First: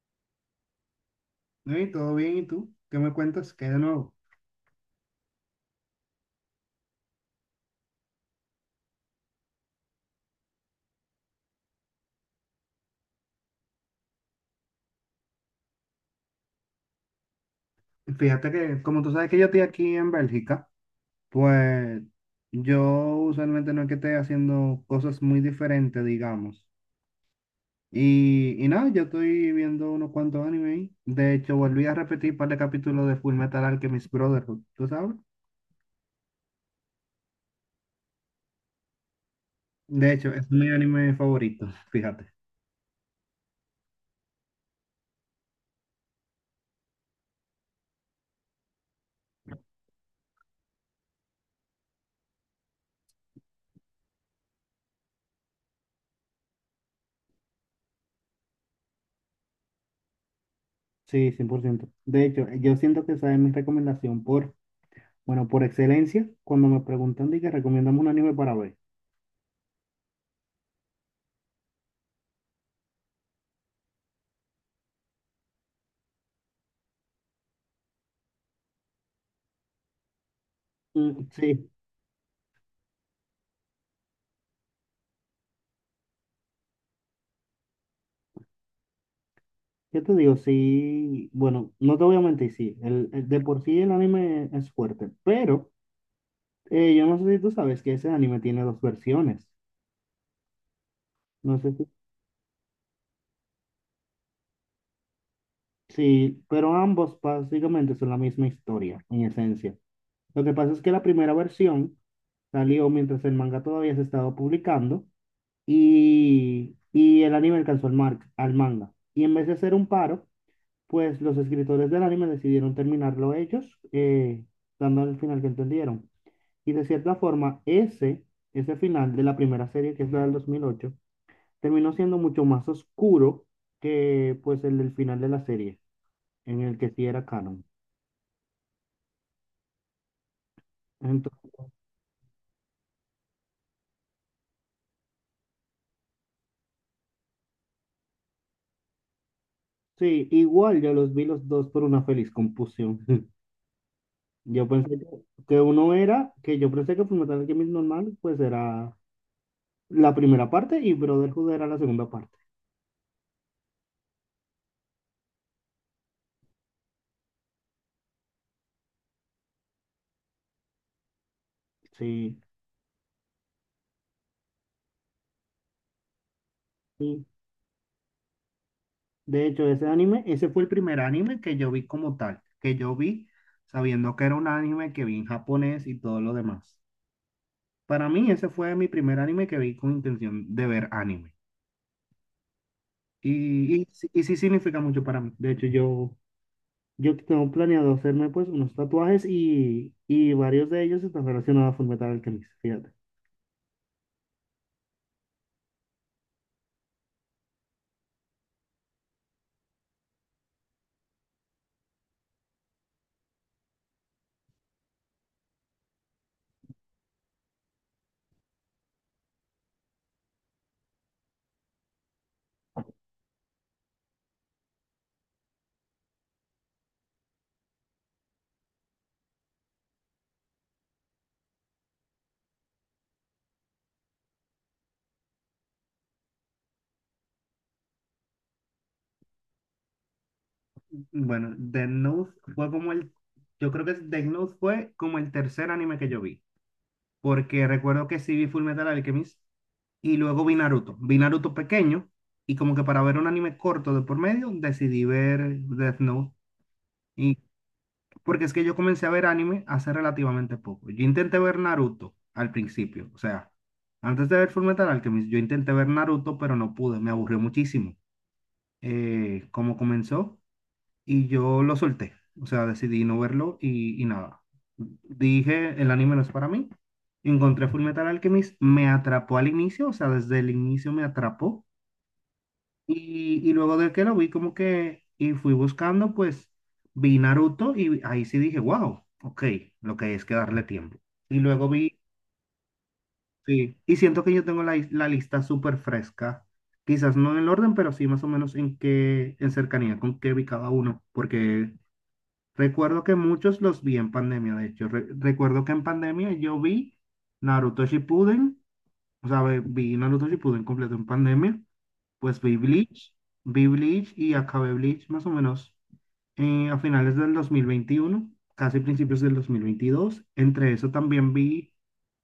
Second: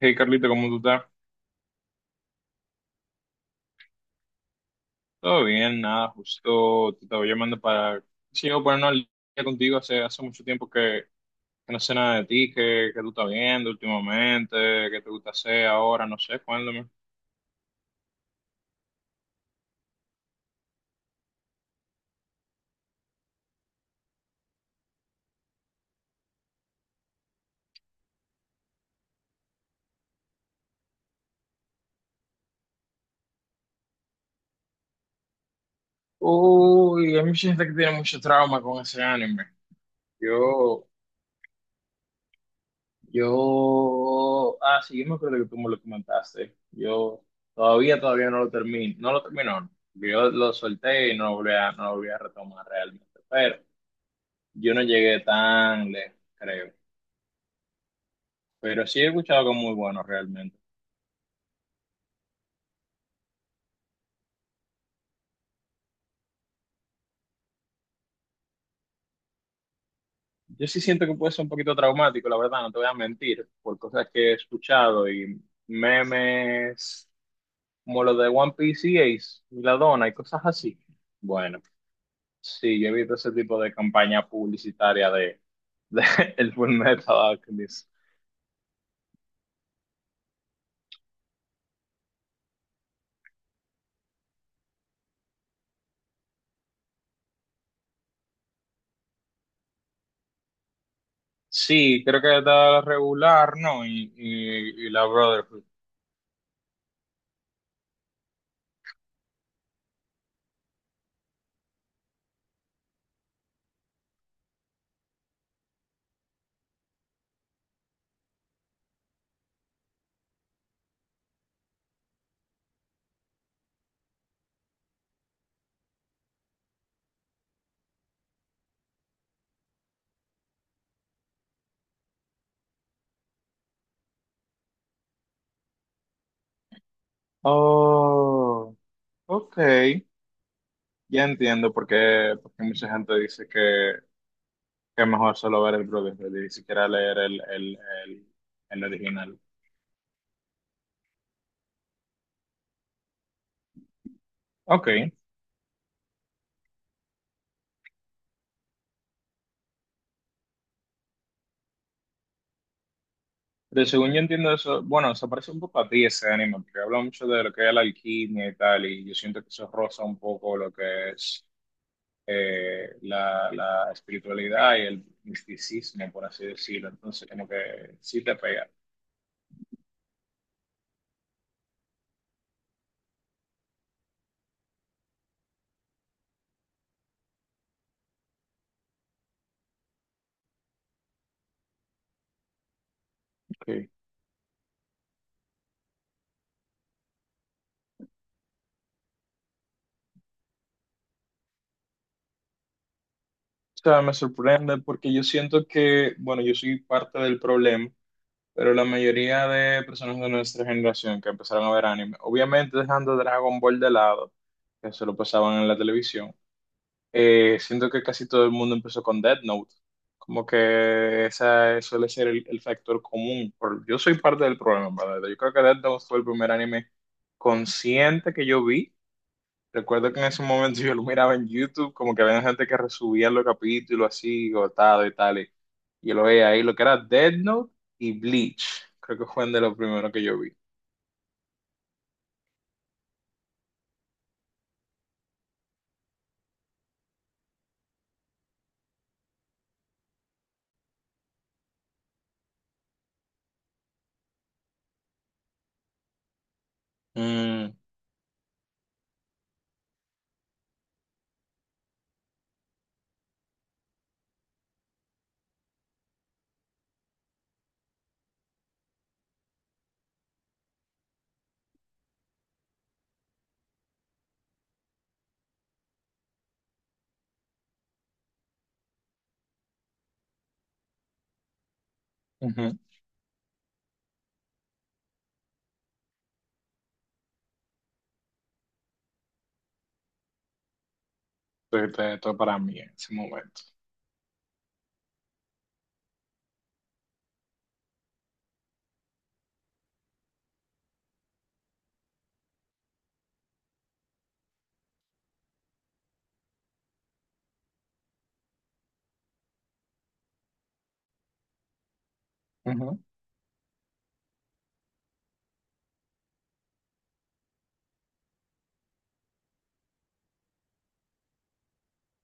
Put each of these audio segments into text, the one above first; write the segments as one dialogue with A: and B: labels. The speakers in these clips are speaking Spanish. A: Hey Carlito, ¿cómo tú estás?
B: Ey, todo bien, ¿y tú? ¿Qué me cuentas? ¿Qué hay de nuevo?
A: Todo bien, nada, justo te estaba llamando para, sí, yo ponernos al día contigo, hace mucho tiempo que no sé nada de ti, que tú estás viendo últimamente, qué te gusta hacer ahora, no sé, cuéntame.
B: Fíjate que, como tú sabes que yo estoy aquí en Bélgica, pues yo usualmente no es que esté haciendo cosas muy diferentes, digamos. Y nada, yo estoy viendo unos cuantos anime ahí. De hecho, volví a repetir un par de capítulos de Full Metal Alchemist Brotherhood, ¿tú sabes?
A: Uy, hay mucha gente que tiene mucho trauma con ese anime.
B: De hecho, es mi
A: Yo,
B: anime favorito, fíjate.
A: sí, yo me acuerdo que tú me lo comentaste. Yo todavía no lo termino, no lo termino, no. Yo lo solté y no lo volví a retomar realmente, pero... Yo no llegué tan lejos, creo. Pero sí he escuchado algo muy bueno realmente.
B: Sí, 100%. De hecho, yo siento que esa es mi recomendación por, bueno, por excelencia, cuando me preguntan de que recomendamos un anime para ver.
A: Yo sí siento que puede ser un poquito traumático, la verdad, no te voy a mentir, por cosas que he escuchado y memes como los de One Piece y Ace y la dona y cosas así.
B: Mm,
A: Bueno,
B: sí.
A: sí, yo he visto ese tipo de campaña publicitaria de el Fullmetal Alchemist.
B: Yo te digo, sí, bueno, no te voy a mentir, sí, el de por sí el anime es fuerte, pero yo no sé si tú sabes que ese anime tiene dos versiones, no sé si,
A: Sí, creo que está regular, ¿no? Y la Brotherhood.
B: sí, pero ambos básicamente son la misma historia, en esencia. Lo que pasa es que la primera versión salió mientras el manga todavía se estaba publicando y el anime alcanzó al manga. Y en vez de hacer un paro, pues los escritores del anime decidieron terminarlo ellos, dando el final que entendieron. Y de cierta forma, ese final de la primera serie, que es la del 2008, terminó siendo mucho más oscuro que pues el del final de la serie, en el que sí era canon.
A: Oh, ok. Ya
B: Entonces,
A: entiendo por qué mucha gente dice que es mejor solo ver el Brotherhood y ni siquiera leer el, el original.
B: sí, igual yo los vi los dos por una feliz confusión. Yo
A: Ok,
B: pensé que uno era, que yo pensé que Fullmetal Alchemist normal, pues era la primera parte y Brotherhood era la segunda parte.
A: pero según yo entiendo eso, bueno, se parece un poco a ti ese anime, porque habla mucho de lo que es la alquimia y tal, y yo siento que eso roza un poco lo que es
B: Sí,
A: la espiritualidad y el misticismo, por así decirlo.
B: sí.
A: Entonces, como que sí te pega.
B: De hecho, ese anime, ese fue el primer anime que yo vi como tal, que yo vi sabiendo que era un anime que vi en japonés y todo lo demás. Para mí, ese fue mi primer anime que vi con intención de ver anime. Y,
A: Ok.
B: y, sí y sí significa mucho para mí. De hecho, yo tengo planeado hacerme pues unos tatuajes y varios de ellos están relacionados a Fullmetal Alchemist, fíjate.
A: O sea, me sorprende porque yo siento que, bueno, yo soy parte del problema, pero la mayoría de personas de nuestra generación que empezaron a ver anime, obviamente dejando Dragon Ball de lado, que se lo pasaban en la televisión, siento que casi todo el mundo empezó con Death Note. Como que esa suele ser el factor común. Por- yo soy parte del problema, ¿verdad? Yo creo que Death Note fue el primer anime consciente que yo vi. Recuerdo que en ese momento yo lo miraba en YouTube, como que había gente que resubía los capítulos así, gotado y tal. Y yo lo veía ahí, lo que era Death Note y Bleach. Creo que fue de los primeros que yo vi.
B: Bueno, Death Note fue como el, yo creo que Death Note fue como el tercer anime que yo vi, porque recuerdo que sí vi Full Metal Alchemist y luego vi Naruto. Vi Naruto pequeño y como que para ver un anime corto de por medio decidí ver Death Note. Y
A: Mm,
B: porque es que yo comencé a ver anime hace relativamente poco. Yo intenté ver Naruto al principio, o sea, antes de ver Full Metal Alchemist, yo intenté ver Naruto, pero no pude, me aburrió muchísimo. ¿Cómo comenzó? Y yo lo solté. O sea, decidí no verlo y nada. Dije, el anime no es para mí. Encontré Fullmetal Alchemist, me atrapó al inicio, o sea, desde el inicio me atrapó.
A: ujú.
B: Y luego de que lo vi como que, y fui buscando, pues vi Naruto y ahí sí dije, wow, ok, lo que hay es que darle tiempo. Y luego vi,
A: Entonces, esto para mí en ese momento.
B: sí, y siento que yo tengo la, la lista súper fresca, quizás no en el orden, pero sí más o menos en qué, en cercanía con qué vi cada uno, porque recuerdo que muchos los vi en pandemia, de hecho. Recuerdo que en pandemia yo vi Naruto Shippuden, o sea, vi Naruto Shippuden completo en pandemia, pues
A: Ujú.
B: Vi Bleach y acabé Bleach más o menos a finales del 2021, casi principios del 2022. Entre eso también vi,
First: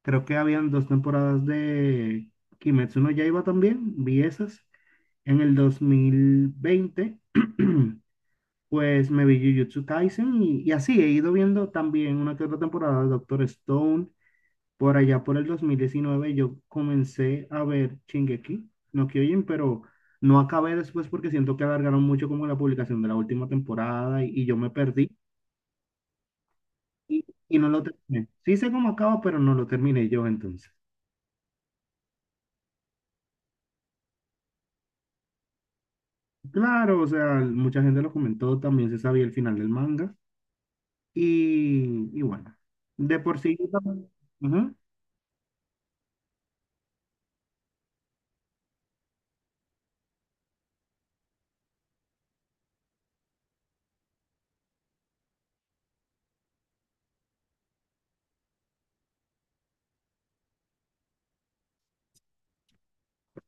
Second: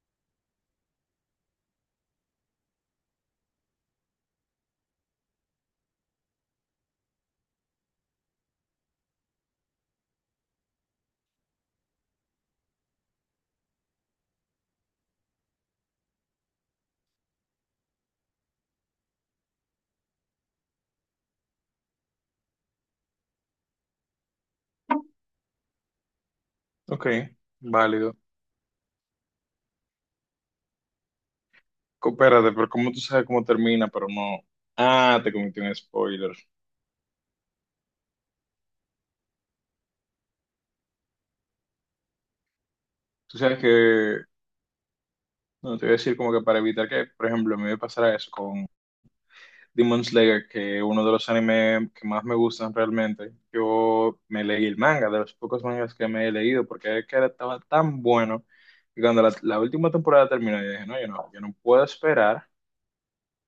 B: creo que habían dos temporadas de Kimetsu no Yaiba también, vi esas en el 2020. Pues me vi Jujutsu Kaisen y así he ido viendo también una que otra temporada de Doctor Stone. Por allá por el 2019 yo comencé a ver Shingeki no Kyojin, pero no acabé después porque siento que alargaron mucho como la publicación de la última temporada y yo me perdí
A: Ok,
B: y no lo
A: válido.
B: terminé. Sí sé cómo acaba, pero no lo terminé yo entonces.
A: Co- Espérate, pero ¿cómo tú sabes cómo termina? Pero no. Ah, te cometí un spoiler.
B: Claro, o sea, mucha gente lo comentó, también se sabía el final del manga y bueno, de por
A: Tú
B: sí
A: sabes
B: yo también.
A: que.
B: Ujú.
A: No, te voy a decir como que para evitar que, por ejemplo, a mí me pasara eso con Demon Slayer, que es uno de los animes que más me gustan realmente. Yo me leí el manga, de los pocos mangas que me he leído, porque es que estaba tan bueno. Y cuando la última temporada terminó, yo dije, no, yo no puedo esperar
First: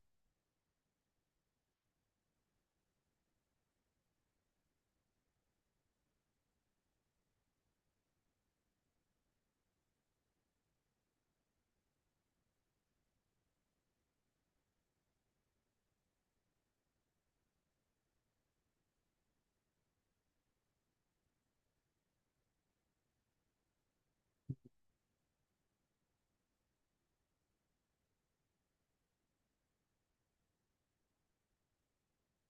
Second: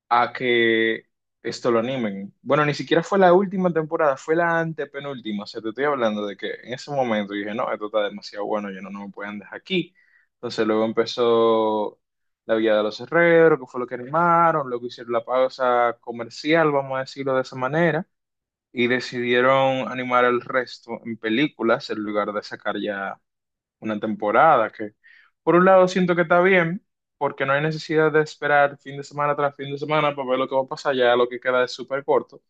A: a que esto lo animen. Bueno, ni siquiera fue la última temporada, fue la antepenúltima. O sea, te estoy hablando de que en ese momento dije, no, esto está demasiado bueno, yo no, no me pueden dejar aquí. Entonces luego empezó La Villa de los Herreros, que fue lo que animaron, luego hicieron la pausa comercial, vamos a decirlo de esa manera, y decidieron animar el resto en películas en lugar de sacar ya una temporada, que por un lado siento que está bien, porque no hay necesidad de esperar fin de semana tras fin de semana para ver lo que va a pasar, ya lo que queda es súper corto,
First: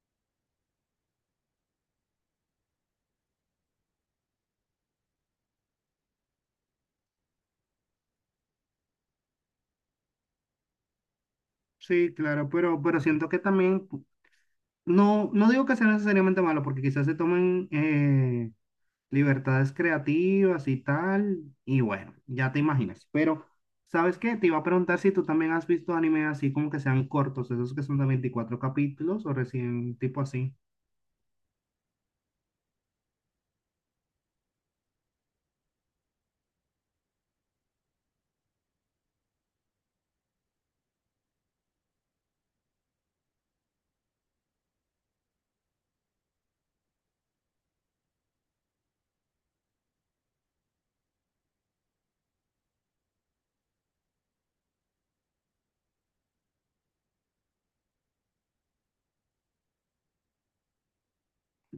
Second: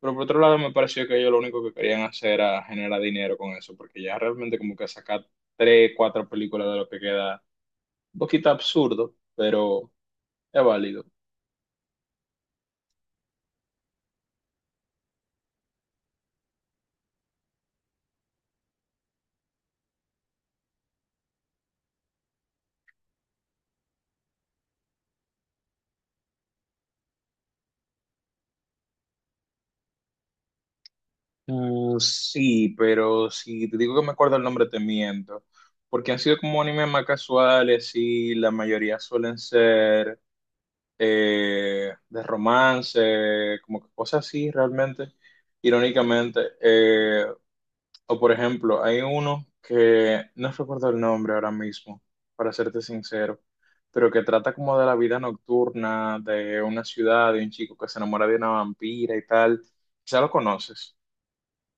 A: pero por otro lado me pareció que ellos lo único que querían hacer era generar dinero con eso, porque ya realmente como que sacar tres, cuatro películas de lo que queda, un poquito absurdo, pero es válido.
B: Sí, claro, pero siento que también, pu- no, no digo que sea necesariamente malo, porque quizás se tomen libertades creativas y tal, y bueno, ya te imaginas. Pero, ¿sabes qué? Te iba a preguntar si tú también has visto anime así como que sean cortos, esos que son de 24 capítulos o recién tipo así.
A: Mm, sí, pero si te digo que me acuerdo el nombre te miento, porque han sido como animes más casuales y la mayoría suelen ser de romance, como que cosas así realmente, irónicamente. O por ejemplo, hay uno que no recuerdo el nombre ahora mismo, para serte sincero, pero que trata como de la vida nocturna de una ciudad, de un chico que se enamora de una vampira y tal. Ya lo conoces.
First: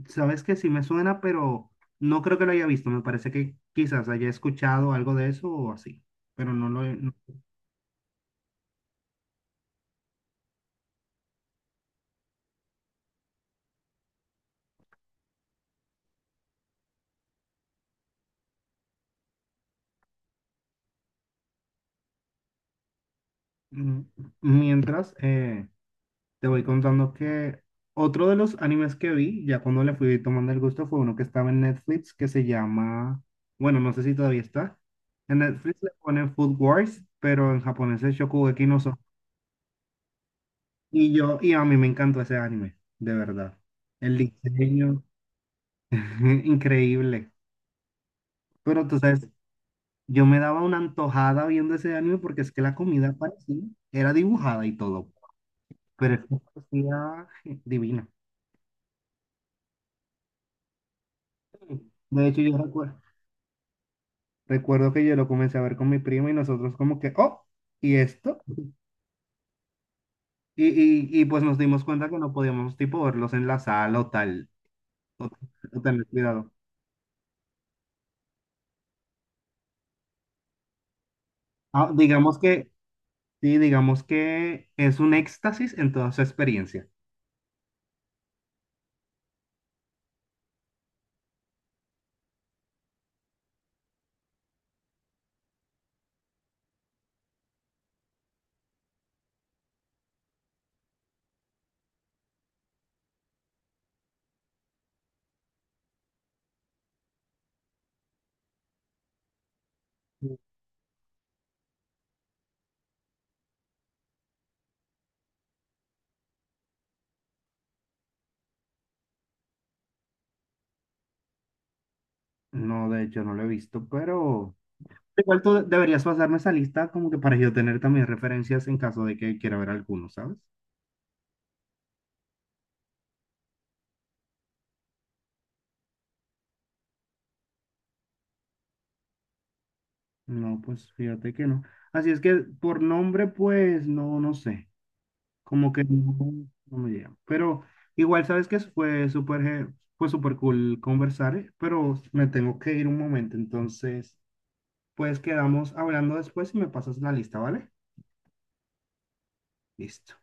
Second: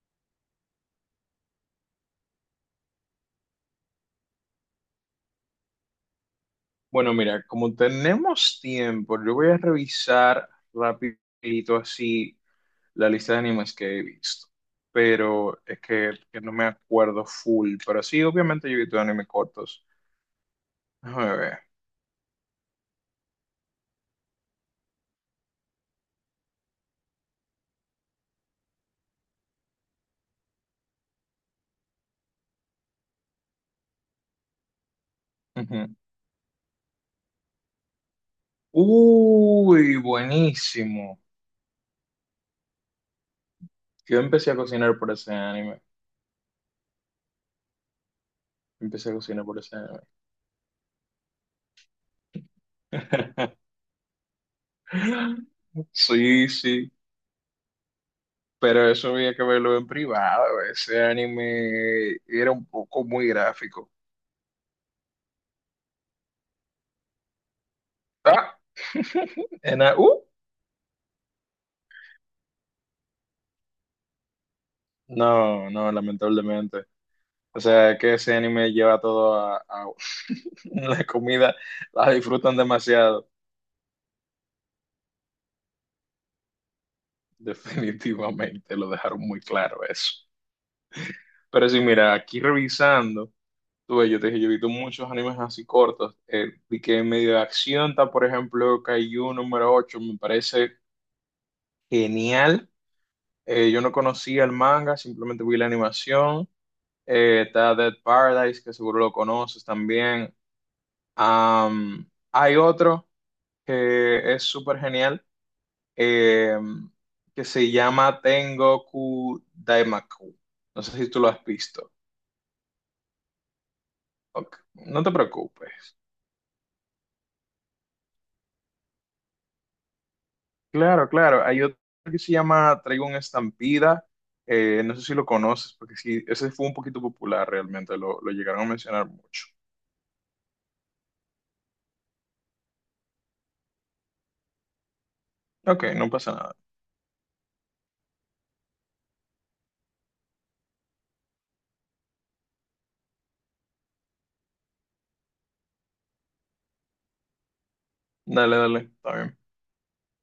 B: Sabes que sí me suena, pero no creo que lo haya visto. Me parece que quizás haya escuchado algo de eso o así, pero no lo he...
A: Bueno,
B: no-
A: mira, como tenemos tiempo, yo voy a revisar rapidito así la lista de animes que he visto, pero es que no me acuerdo full, pero sí, obviamente yo he visto animes cortos. Déjame ver.
B: mm, mientras, te voy contando que otro de los animes que vi, ya cuando le fui tomando el gusto, fue uno que estaba en Netflix que se llama, bueno, no sé si todavía está. En Netflix le
A: Ujú.
B: ponen Food Wars, pero en japonés es Shokugeki no Soma.
A: Uy,
B: Y
A: buenísimo.
B: yo, y a mí me encantó ese anime, de verdad. El
A: Yo empecé a cocinar
B: diseño,
A: por ese anime.
B: increíble. Pero tú
A: Empecé a
B: sabes,
A: cocinar por ese anime.
B: yo me daba una antojada viendo ese anime porque es que la comida parecía, era dibujada y todo, pero es que
A: Sí, sí,
B: parecía divina.
A: pero eso había que verlo en privado. Ese anime
B: De hecho,
A: era
B: yo
A: un
B: recuerdo.
A: poco muy gráfico.
B: Recuerdo que yo lo comencé a ver con mi primo y nosotros como que, oh, ¿y esto?
A: Ah, en a- uh,
B: Y pues nos dimos cuenta que no podíamos tipo verlos en la sala o tal, o,
A: no,
B: o
A: no,
B: tener cuidado.
A: lamentablemente. O sea, que ese anime lleva todo la comida,
B: Ah,
A: la
B: digamos
A: disfrutan
B: que,
A: demasiado.
B: sí, digamos que es un éxtasis en toda su experiencia.
A: Definitivamente, lo dejaron muy claro eso. Pero sí, mira, aquí revisando, tú ves, yo te dije, yo he visto muchos animes así cortos. Vi que en medio de acción está, por ejemplo, Kaiju n.º 8, me parece genial. Yo no conocía el manga, simplemente vi la animación. Está Dead Paradise, que seguro lo conoces también. Am, hay otro que es súper genial, eh, que se llama Tengoku Daimaku. No sé si tú lo has visto.
B: No, de hecho no lo he visto, pero
A: Ok, no te
B: igual tú
A: preocupes.
B: deberías pasarme esa lista como que para yo tener también referencias en caso de que quiera ver alguno, ¿sabes?
A: Claro, claro. Hay otro que se llama Traigo una estampida. Eh, no sé si lo conoces, porque sí, ese fue un poquito popular realmente. Lo llegaron a mencionar mucho.
B: No, pues fíjate que no. Así es que por nombre, pues no, no sé. Como que
A: Ok, no
B: no,
A: pasa nada.
B: no me llega. Pero igual, sabes que fue súper, fue súper cool conversar, pero me tengo que ir un momento. Entonces, pues quedamos hablando después y me pasas la lista, ¿vale?
A: Dale, dale. Está bien.
B: Listo.